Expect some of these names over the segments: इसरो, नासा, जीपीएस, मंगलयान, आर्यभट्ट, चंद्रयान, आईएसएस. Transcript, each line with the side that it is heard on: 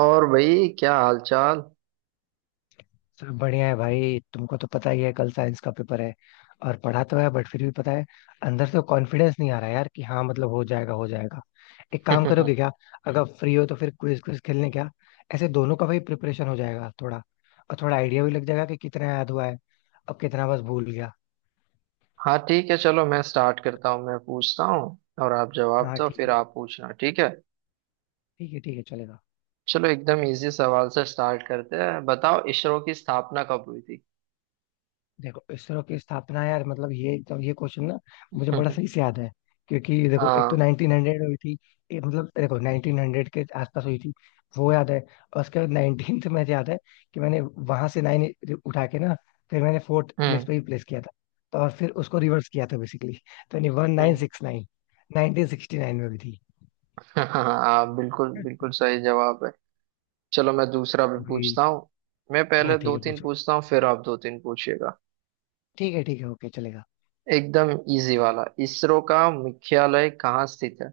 right: और भाई क्या हालचाल।
left: सब बढ़िया है भाई, तुमको तो पता ही है, कल साइंस का पेपर है। और पढ़ा तो है बट फिर भी पता है, अंदर से कॉन्फिडेंस नहीं आ रहा यार कि हाँ, मतलब हो जाएगा हो जाएगा। एक काम करोगे क्या? अगर फ्री हो तो फिर क्विज क्विज खेलने, क्या ऐसे दोनों का भाई प्रिपरेशन हो जाएगा थोड़ा, और थोड़ा आइडिया भी लग जाएगा कि कितना याद हुआ है, अब कितना बस भूल गया।
right: हाँ, ठीक है, चलो मैं स्टार्ट करता हूँ। मैं पूछता हूँ और आप जवाब
left: हाँ
right: दो,
left: ठीक
right: फिर
left: है।
right: आप पूछना, ठीक है।
left: ठीक है ठीक है, चलेगा।
right: चलो एकदम इजी सवाल से स्टार्ट करते हैं। बताओ, इसरो की स्थापना कब हुई थी?
left: देखो इसरो की स्थापना, यार मतलब ये क्वेश्चन ना, मुझे बड़ा सही से याद है। क्योंकि देखो, एक तो
right: हाँ।
left: 1900 हुई थी। एक मतलब देखो 1900 के आसपास हुई थी, वो याद है। और उसके बाद 19th में मुझे याद है, कि मैंने वहां से नाइन उठा के ना, फिर मैंने फोर्थ
right: हम्म।
left: प्लेस पे ही प्लेस किया था। तो और फिर उसको रिवर्स किया था बेसिकली, तो यानी वन नाइन
right: हम्म।
left: Six nine, nineteen sixty nine में भी थी।
right: हाँ, बिल्कुल बिल्कुल सही जवाब है। चलो मैं दूसरा भी
left: अभी
right: पूछता हूँ। मैं
left: हाँ
right: पहले
left: ठीक
right: दो
left: है,
right: तीन
left: पूछो।
right: पूछता हूँ, फिर आप दो तीन पूछिएगा।
left: ठीक है ठीक है, ओके, चलेगा।
right: एकदम इजी वाला, इसरो का मुख्यालय कहाँ स्थित है?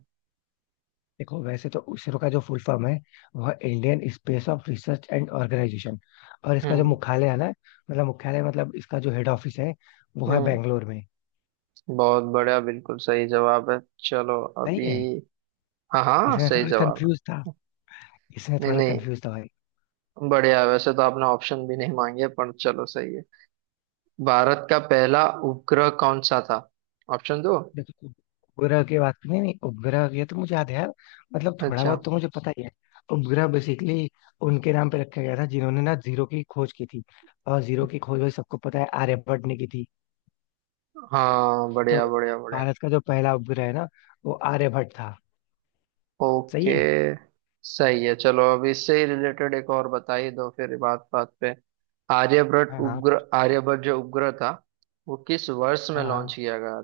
left: देखो वैसे तो इसरो का जो फुल फॉर्म है, वह Indian space of research and organisation. और इसका जो
right: हम्म।
left: मुख्यालय है ना, मतलब मुख्यालय मतलब इसका जो हेड ऑफिस है, वो है
right: हम्म।
left: बैंगलोर में।
right: बहुत बढ़िया, बिल्कुल सही जवाब है। चलो अभी।
left: सही है।
right: हाँ हाँ,
left: इसमें
right: सही
left: थोड़ा
right: जवाब
left: कंफ्यूज था।
right: है।
left: इसमें
right: नहीं
left: थोड़ा
right: नहीं,
left: कंफ्यूज था भाई।
right: बढ़िया है। वैसे तो आपने ऑप्शन भी नहीं मांगे, पर चलो सही है। भारत का पहला उपग्रह कौन सा था? ऑप्शन दो।
left: देखो उपग्रह की बात, नहीं नहीं, उपग्रह ये तो मुझे याद है यार, मतलब थोड़ा
right: अच्छा।
left: बहुत तो मुझे पता ही है। उपग्रह बेसिकली उनके नाम पे रखा गया था जिन्होंने ना जीरो की खोज की थी। और जीरो की खोज भाई सबको पता है, आर्यभट्ट ने की थी।
right: हाँ,
left: तो
right: बढ़िया बढ़िया बढ़िया।
left: भारत का जो पहला उपग्रह है ना, वो आर्यभट्ट था। सही
right: ओके।
left: है।
right: सही है। चलो अब इससे ही रिलेटेड एक और बता ही दो फिर। बात बात पे आर्यभट्ट
left: हाँ हाँ।
right: उपग्रह, आर्यभट्ट जो उपग्रह था, वो किस वर्ष
left: हाँ
right: में लॉन्च
left: हाँ,
right: किया गया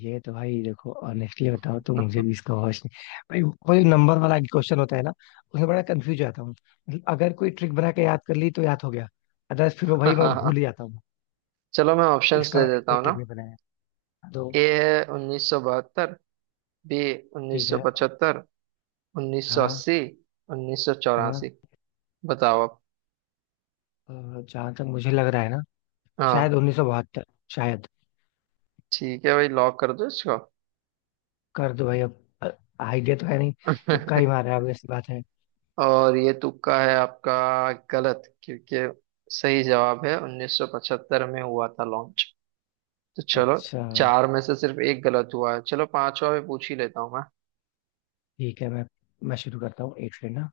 left: ये तो भाई देखो, ऑनेस्टली बताओ तो मुझे भी इसका होश नहीं। भाई वो जो नंबर वाला क्वेश्चन होता है ना, उसमें बड़ा कंफ्यूज जाता हूँ। मतलब अगर कोई ट्रिक बना के याद कर ली तो याद हो गया, अदरवाइज फिर वो भाई मैं
right: था?
left: भूल ही जाता हूँ।
right: चलो मैं ऑप्शंस
left: इसका
right: दे
left: मैंने
right: देता
left: कोई
right: हूँ ना।
left: ट्रिक नहीं बनाया तो।
right: ए है उन्नीस सौ बहत्तर। बी उन्नीस
left: ठीक
right: सौ
left: है।
right: पचहत्तर। उन्नीस सौ
left: हाँ
right: अस्सी। उन्नीस सौ
left: हाँ,
right: चौरासी। बताओ आप।
left: जहां तक मुझे लग रहा है ना, शायद
right: हाँ
left: 1972। शायद।
right: ठीक है भाई, लॉक कर दो इसको।
left: कर दो भाई अब, आइडिया तो है नहीं। तुक्का ही मार रहा है, obvious सी बात है।
right: और ये तुक्का है आपका, गलत, क्योंकि सही जवाब है 1975 में हुआ था लॉन्च। तो चलो,
left: अच्छा।
right: चार में से सिर्फ एक गलत हुआ है। चलो पांचवा भी पूछ ही लेता हूँ मैं।
left: ठीक है, मैं शुरू करता हूँ एक सेकंड ना।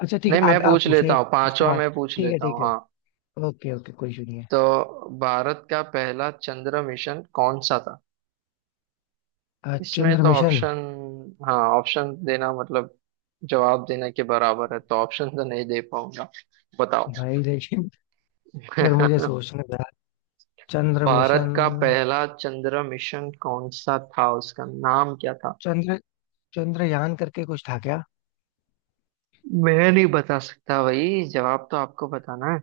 left: अच्छा ठीक
right: नहीं,
left: है,
right: मैं
left: आप
right: पूछ
left: पूछो
right: लेता
left: एक,
right: हूँ,
left: उसके
right: पांचवा
left: बाद।
right: मैं पूछ
left: ठीक है
right: लेता हूँ,
left: ठीक है,
right: हाँ।
left: ओके ओके कोई इशू नहीं है।
right: तो भारत का पहला चंद्र मिशन कौन सा था? इसमें
left: चंद्र
right: तो
left: मिशन।
right: ऑप्शन, हाँ, ऑप्शन देना मतलब जवाब देने के बराबर है, तो ऑप्शन तो नहीं दे पाऊंगा। बताओ।
left: भाई लेकिन फिर मुझे सोचना था। चंद्र मिशन।
right: भारत का पहला चंद्र मिशन कौन सा था, उसका नाम क्या था?
left: चंद्र, चंद्रयान करके कुछ था क्या?
right: मैं नहीं बता सकता भाई, जवाब तो आपको बताना है।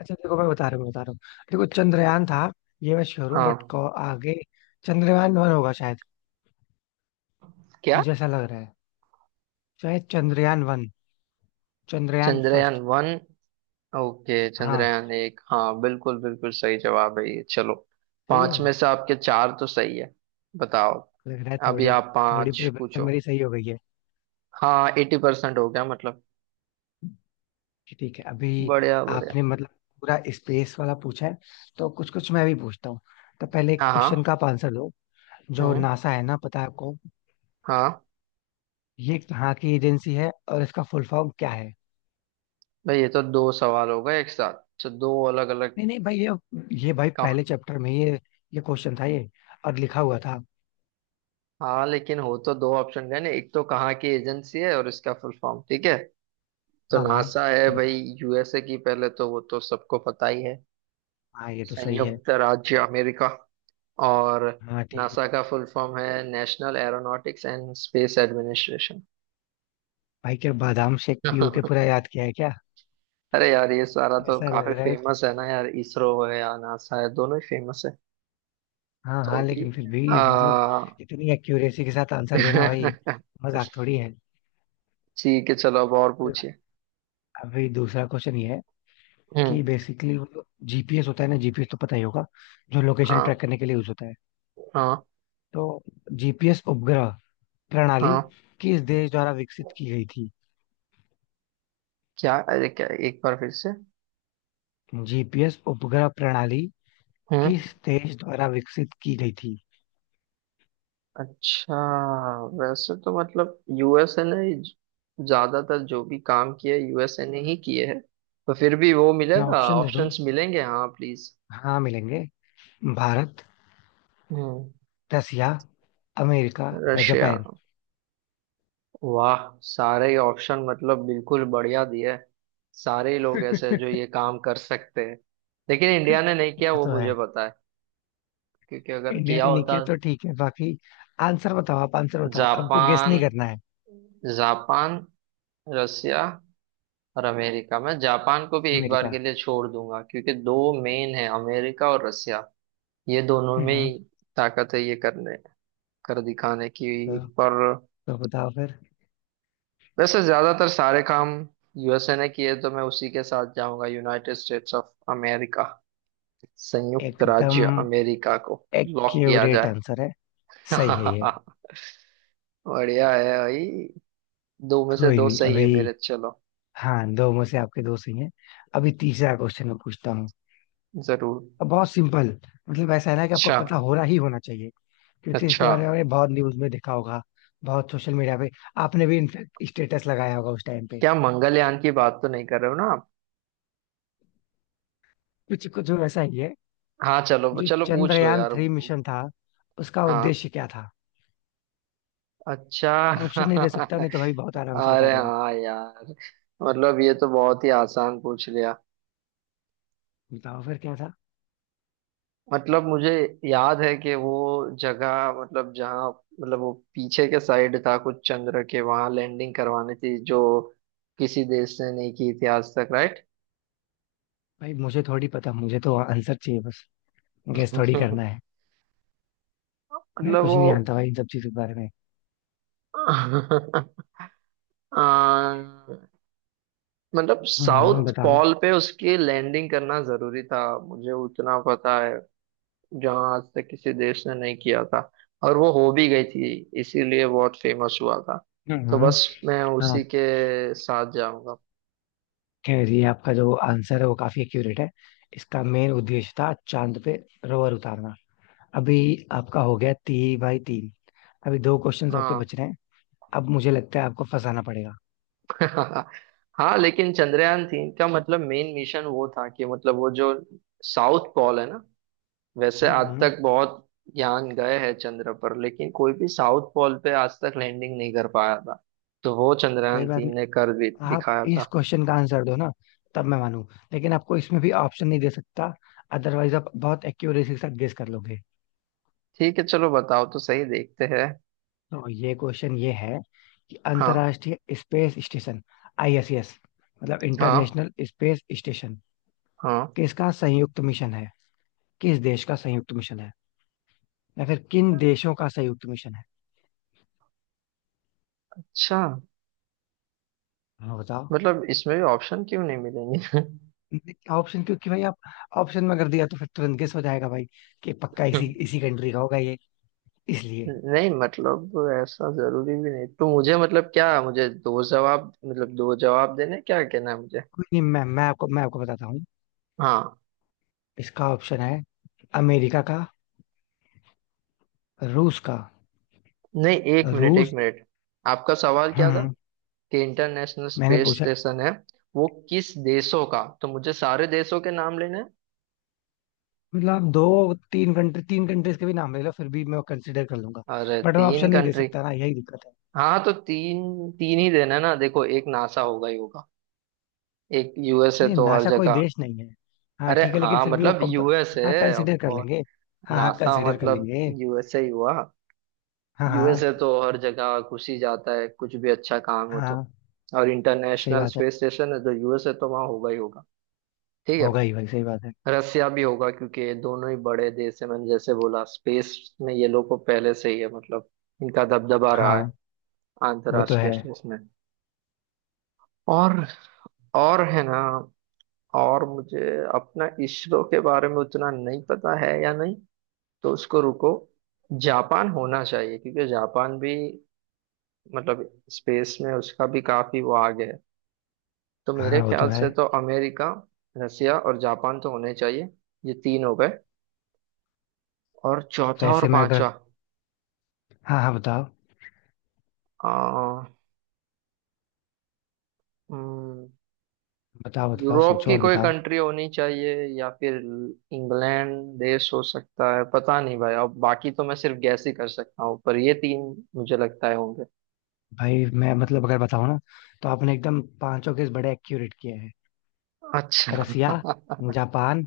left: अच्छा देखो मैं बता रहा हूँ, बता रहा हूँ। देखो चंद्रयान था, ये मैं श्योर हूँ
right: हाँ।
left: बट आगे चंद्रयान वन होगा शायद।
right: क्या?
left: मुझे ऐसा लग रहा है, शायद चंद्रयान one, चंद्रयान
right: चंद्रयान
left: first.
right: One? Okay,
left: हाँ।
right: चंद्रयान एक, हाँ, बिल्कुल बिल्कुल सही जवाब है ये। चलो,
left: सही
right: पांच
left: है।
right: में से आपके चार तो सही है। बताओ,
left: लग रहा है
right: अभी
left: थोड़ी,
right: आप
left: थोड़ी
right: पांच
left: प्रिपरेशन
right: पूछो।
left: मेरी सही हो गई है।
right: हाँ, एटी परसेंट हो गया मतलब।
left: ठीक है। अभी
right: बढ़िया बढ़िया।
left: आपने मतलब पूरा स्पेस वाला पूछा है, तो कुछ कुछ मैं भी पूछता हूँ। तो पहले एक
right: हाँ
left: क्वेश्चन
right: हाँ।
left: का आप आंसर दो। जो
right: हम्म।
left: नासा है ना, पता है आपको?
right: हाँ।
left: ये कहाँ की एजेंसी है और इसका फुल फॉर्म क्या है?
right: भाई ये तो दो सवाल हो गए एक साथ, तो दो अलग अलग
left: नहीं नहीं भाई, ये भाई
right: काउंट।
left: पहले चैप्टर में ये क्वेश्चन था ये, और लिखा हुआ था।
right: हाँ, लेकिन हो तो दो ऑप्शन गए ना, एक तो कहाँ की एजेंसी है और इसका फुल फॉर्म, ठीक है। तो
left: हाँ हाँ,
right: नासा है भाई,
left: बताओ।
right: यूएसए की, पहले तो वो तो सबको पता ही है,
left: हाँ ये तो सही है।
right: संयुक्त राज्य अमेरिका। और
left: हाँ ठीक है।
right: नासा का फुल फॉर्म है national aeronautics and space administration.
left: भाई क्या बादाम शेक पीयू के पूरा याद किया है क्या?
right: अरे यार ये सारा तो
left: ऐसा लग
right: काफी
left: रहा है मुझे।
right: फेमस है ना यार, इसरो है या नासा है, दोनों ही फेमस है।
left: हाँ
right: तो
left: हाँ,
right: अभी
left: लेकिन फिर
right: आ,
left: भी मतलब इतनी एक्यूरेसी के साथ आंसर देना भाई, मजाक थोड़ी है।
right: ठीक है, चलो अब और पूछिए।
left: अभी दूसरा क्वेश्चन ये है, कि
right: हम्म।
left: बेसिकली वो जो जीपीएस होता है ना, जीपीएस तो पता ही होगा, जो लोकेशन
right: हाँ।
left: ट्रैक करने के लिए यूज होता है।
right: हाँ।
left: तो जीपीएस उपग्रह प्रणाली
right: हाँ।
left: किस देश द्वारा विकसित की गई थी?
right: क्या? अरे क्या, एक बार फिर से।
left: जीपीएस उपग्रह प्रणाली
right: हम्म।
left: किस देश द्वारा विकसित की गई थी?
right: अच्छा, वैसे तो मतलब यूएसए ने ज्यादातर जो भी काम किया, यूएसए ने ही किए हैं। तो फिर भी वो
left: मैं
right: मिलेगा,
left: ऑप्शन दे दूं?
right: ऑप्शंस मिलेंगे? हाँ प्लीज।
left: हाँ मिलेंगे। भारत,
right: हम्म।
left: रसिया, अमेरिका या
right: रशिया।
left: जापान।
right: वाह, सारे ऑप्शन मतलब बिल्कुल बढ़िया दिए हैं। सारे ही लोग ऐसे हैं जो ये काम कर सकते हैं, लेकिन इंडिया ने नहीं किया,
left: वो
right: वो
left: तो
right: मुझे
left: है।
right: पता है, क्योंकि अगर
left: इंडिया
right: किया
left: ने नहीं
right: होता,
left: किया तो ठीक है, बाकी आंसर बताओ आप, आंसर बताओ, आपको गेस
right: जापान,
left: नहीं करना है।
right: जापान, रसिया और अमेरिका, मैं जापान को भी एक बार
left: अमेरिका।
right: के लिए छोड़ दूंगा, क्योंकि दो मेन है अमेरिका और रसिया, ये दोनों में
left: हम्म।
right: ही ताकत है ये करने कर दिखाने की।
left: तो,
right: पर
left: तो बताओ फिर।
right: वैसे ज्यादातर सारे काम यूएसए ने किए, तो मैं उसी के साथ जाऊंगा, यूनाइटेड स्टेट्स ऑफ अमेरिका, संयुक्त
left: एकदम
right: राज्य अमेरिका को लॉक किया
left: एक्यूरेट
right: जाए।
left: आंसर है। सही है ये।
right: बढ़िया है भाई, दो में से
left: कोई
right: दो
left: नहीं।
right: सही है
left: अभी
right: मेरे। चलो,
left: हाँ, दो में से आपके दो सही हैं। अभी तीसरा क्वेश्चन मैं पूछता हूँ।
right: जरूर।
left: अब बहुत सिंपल। मतलब ऐसा है ना, कि आपको
right: अच्छा।
left: पता हो रहा ही होना चाहिए, क्योंकि इसके
right: अच्छा,
left: बारे में आपने बहुत न्यूज में देखा होगा, बहुत सोशल मीडिया पे आपने भी, इनफैक्ट, स्टेटस लगाया होगा उस टाइम पे।
right: क्या मंगलयान की बात तो नहीं कर रहे हो ना?
left: कुछ कुछ ऐसा ही है।
right: हाँ, चलो
left: जो
right: चलो पूछ लो
left: चंद्रयान
right: यार।
left: थ्री मिशन था, उसका
right: हाँ।
left: उद्देश्य क्या था?
right: अच्छा।
left: ऑप्शन नहीं दे सकता, नहीं तो भाई बहुत आराम से बता
right: अरे
left: दोगे।
right: हाँ यार, मतलब ये तो बहुत ही आसान पूछ लिया।
left: बताओ फिर क्या था।
right: मतलब मुझे याद है कि वो जगह, मतलब जहाँ, मतलब वो पीछे के साइड था कुछ चंद्र के, वहां लैंडिंग करवानी थी जो किसी देश ने नहीं की थी आज तक, राइट।
left: भाई मुझे थोड़ी पता, मुझे तो आंसर चाहिए बस, गेस थोड़ी करना है। मैं
right: मतलब
left: कुछ
right: वो,
left: नहीं जानता भाई इन सब चीजों के बारे में।
right: अ, मतलब
left: हम्म,
right: साउथ
left: बताओ।
right: पॉल पे उसकी लैंडिंग करना जरूरी था, मुझे उतना पता है, जहाँ आज तक किसी देश ने नहीं किया था, और वो हो भी गई थी, इसीलिए बहुत फेमस हुआ था, तो
left: हम्म।
right: बस मैं उसी
left: हाँ।
right: के साथ जाऊंगा।
left: खैर ये आपका जो आंसर है वो काफी एक्यूरेट है। इसका मेन उद्देश्य था चांद पे रोवर उतारना। अभी आपका हो गया 3/3। अभी दो क्वेश्चंस आपके
right: हाँ।
left: बच रहे हैं। अब मुझे लगता है आपको फंसाना पड़ेगा।
right: हाँ, लेकिन चंद्रयान तीन का मतलब मेन मिशन वो था कि, मतलब वो जो साउथ पोल है ना, वैसे आज
left: हम्म।
right: तक बहुत यान गए हैं चंद्र पर, लेकिन कोई भी साउथ पोल पे आज तक लैंडिंग नहीं कर पाया था, तो वो
left: कोई
right: चंद्रयान
left: बात नहीं,
right: तीन ने कर भी
left: आप
right: दिखाया
left: इस
right: था।
left: क्वेश्चन का आंसर दो ना, तब मैं मानू। लेकिन आपको इसमें भी ऑप्शन नहीं दे सकता, अदरवाइज आप बहुत एक्यूरेसी के साथ गेस कर लोगे।
right: ठीक है चलो बताओ तो, सही देखते हैं।
left: तो ये क्वेश्चन ये है, कि
right: हाँ
left: अंतर्राष्ट्रीय स्पेस स्टेशन, आईएसएस, मतलब
right: हाँ।
left: इंटरनेशनल स्पेस स्टेशन,
right: हाँ।
left: किसका संयुक्त मिशन है? किस देश का संयुक्त मिशन है, या फिर किन देशों का संयुक्त मिशन है?
right: अच्छा,
left: हाँ बताओ।
right: मतलब इसमें भी ऑप्शन क्यों नहीं मिलेंगे?
left: ऑप्शन क्योंकि भाई आप, ऑप्शन में कर दिया तो फिर तुरंत गेस हो जाएगा भाई, कि पक्का इसी इसी कंट्री का होगा ये, इसलिए।
right: नहीं मतलब ऐसा जरूरी भी नहीं, तो मुझे मतलब क्या, मुझे दो जवाब, मतलब दो जवाब देने, क्या कहना है मुझे।
left: कोई नहीं, मैं आपको बताता हूँ।
right: हाँ।
left: इसका ऑप्शन है, अमेरिका का, रूस का,
right: नहीं, एक मिनट एक
left: रूस।
right: मिनट। आपका सवाल क्या था,
left: हम्म।
right: कि इंटरनेशनल
left: मैंने
right: स्पेस
left: पूछा,
right: स्टेशन है वो किस देशों का, तो मुझे सारे देशों के नाम लेने हैं?
left: मतलब आप दो तीन कंट्री, तीन कंट्रीज के भी नाम ले लो फिर भी मैं कंसिडर कर लूंगा,
right: अरे,
left: बट मैं
right: तीन
left: ऑप्शन नहीं दे
right: कंट्री।
left: सकता ना, यही दिक्कत है।
right: हाँ तो तीन तीन ही देना है ना। देखो, एक नासा होगा ही होगा, एक यूएस है
left: नहीं,
right: तो हर
left: नासा कोई
right: जगह।
left: देश नहीं है। हाँ
right: अरे
left: ठीक है, लेकिन
right: हाँ
left: फिर भी वो
right: मतलब
left: कम,
right: यूएस
left: हाँ,
right: है।
left: कंसिडर कर लेंगे, हाँ हाँ
right: नासा
left: कंसिडर कर
right: मतलब
left: लेंगे।
right: यूएसए ही हुआ।
left: हाँ।
right: यूएसए
left: हाँ
right: तो हर जगह घुस ही जाता है, कुछ भी अच्छा काम हो तो।
left: हाँ,
right: और
left: सही
right: इंटरनेशनल
left: बात है।
right: स्पेस स्टेशन है तो यूएसए तो वहाँ होगा ही होगा। ठीक है।
left: होगा ही भाई, सही बात है।
right: रसिया भी होगा, क्योंकि ये दोनों ही बड़े देश है, मैंने जैसे बोला, स्पेस में ये लोग को पहले से ही है, मतलब इनका दबदबा रहा है
left: हाँ वो तो
right: अंतर्राष्ट्रीय
left: है।
right: स्पेस में। और और है ना। और मुझे अपना इसरो के बारे में उतना नहीं पता है या नहीं, तो उसको रुको। जापान होना चाहिए, क्योंकि जापान भी मतलब स्पेस में उसका भी काफी वो आगे है। तो मेरे
left: हाँ वो तो
right: ख्याल
left: है।
right: से तो अमेरिका, रसिया और जापान तो होने चाहिए। ये तीन हो गए, और चौथा और
left: वैसे मैं अगर,
right: पांचवा,
left: हाँ हाँ बताओ,
right: आ, हम्म,
left: बताओ बताओ
right: यूरोप
left: सोचो
right: की
left: और
right: कोई
left: बताओ।
right: कंट्री होनी चाहिए, या फिर इंग्लैंड देश हो सकता है, पता नहीं भाई, अब बाकी तो मैं सिर्फ गैस ही कर सकता हूँ, पर ये तीन मुझे लगता है होंगे।
left: भाई मैं, मतलब अगर बताऊँ ना, तो आपने एकदम पांचों केस बड़े एक्यूरेट किए हैं।
right: अच्छा।
left: रसिया, जापान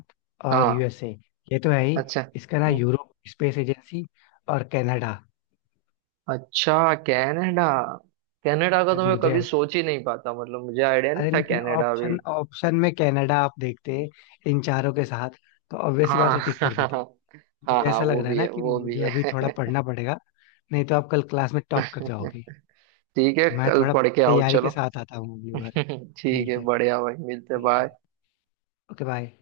left: और
right: हाँ।
left: यूएसए, ये तो है ही।
right: अच्छा।
left: इसका ना यूरोप स्पेस एजेंसी, और कनाडा।
right: अच्छा, कनाडा। कनाडा का
left: भाई
right: तो मैं
left: मुझे
right: कभी
left: ऐसा-
right: सोच ही नहीं पाता, मतलब मुझे आइडिया नहीं
left: अरे
right: था
left: लेकिन
right: कनाडा भी।
left: ऑप्शन ऑप्शन में कनाडा आप देखते इन चारों के साथ, तो ऑब्वियस सी बात
right: हाँ।
left: है, टिक कर देते।
right: हाँ
left: मुझे
right: हाँ,
left: ऐसा लग
right: वो
left: रहा है
right: भी
left: ना,
right: है
left: कि
right: वो भी
left: मुझे अभी
right: है।
left: थोड़ा पढ़ना पड़ेगा, नहीं तो आप कल क्लास में टॉप कर जाओगे।
right: ठीक है,
left: मैं
right: कल
left: थोड़ा
right: पढ़ के आओ
left: तैयारी
right: चलो।
left: के साथ आता हूँ अगली बार।
right: ठीक
left: ठीक
right: है,
left: है।
right: बढ़िया भाई, मिलते,
left: ठीक है।
right: बाय।
left: Okay, bye.